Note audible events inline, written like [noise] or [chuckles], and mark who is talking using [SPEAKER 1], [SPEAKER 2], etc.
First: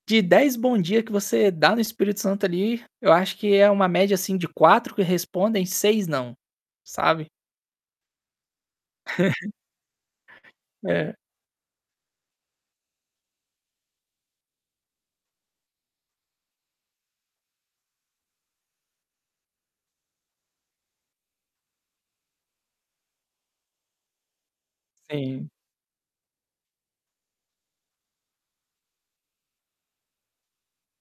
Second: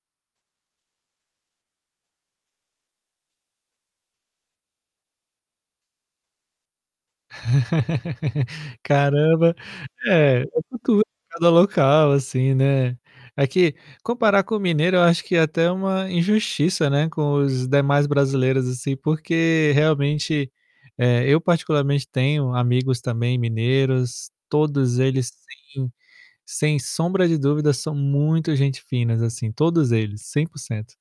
[SPEAKER 1] De 10 bom dia que você dá no Espírito Santo ali, eu acho que é uma média, assim, de 4 que respondem, 6 não, sabe?
[SPEAKER 2] [laughs] Caramba. É, é
[SPEAKER 1] [chuckles]
[SPEAKER 2] cultu
[SPEAKER 1] É.
[SPEAKER 2] cada local, assim, né. Aqui, comparar com o mineiro eu acho que é até uma injustiça, né, com os demais brasileiros, assim, porque, realmente, eh, eu, particularmente, tenho amigos também mineiros, todos eles
[SPEAKER 1] Sim.
[SPEAKER 2] sim, sem sombra de dúvida, são muito gente finas, assim, todos eles, 100%.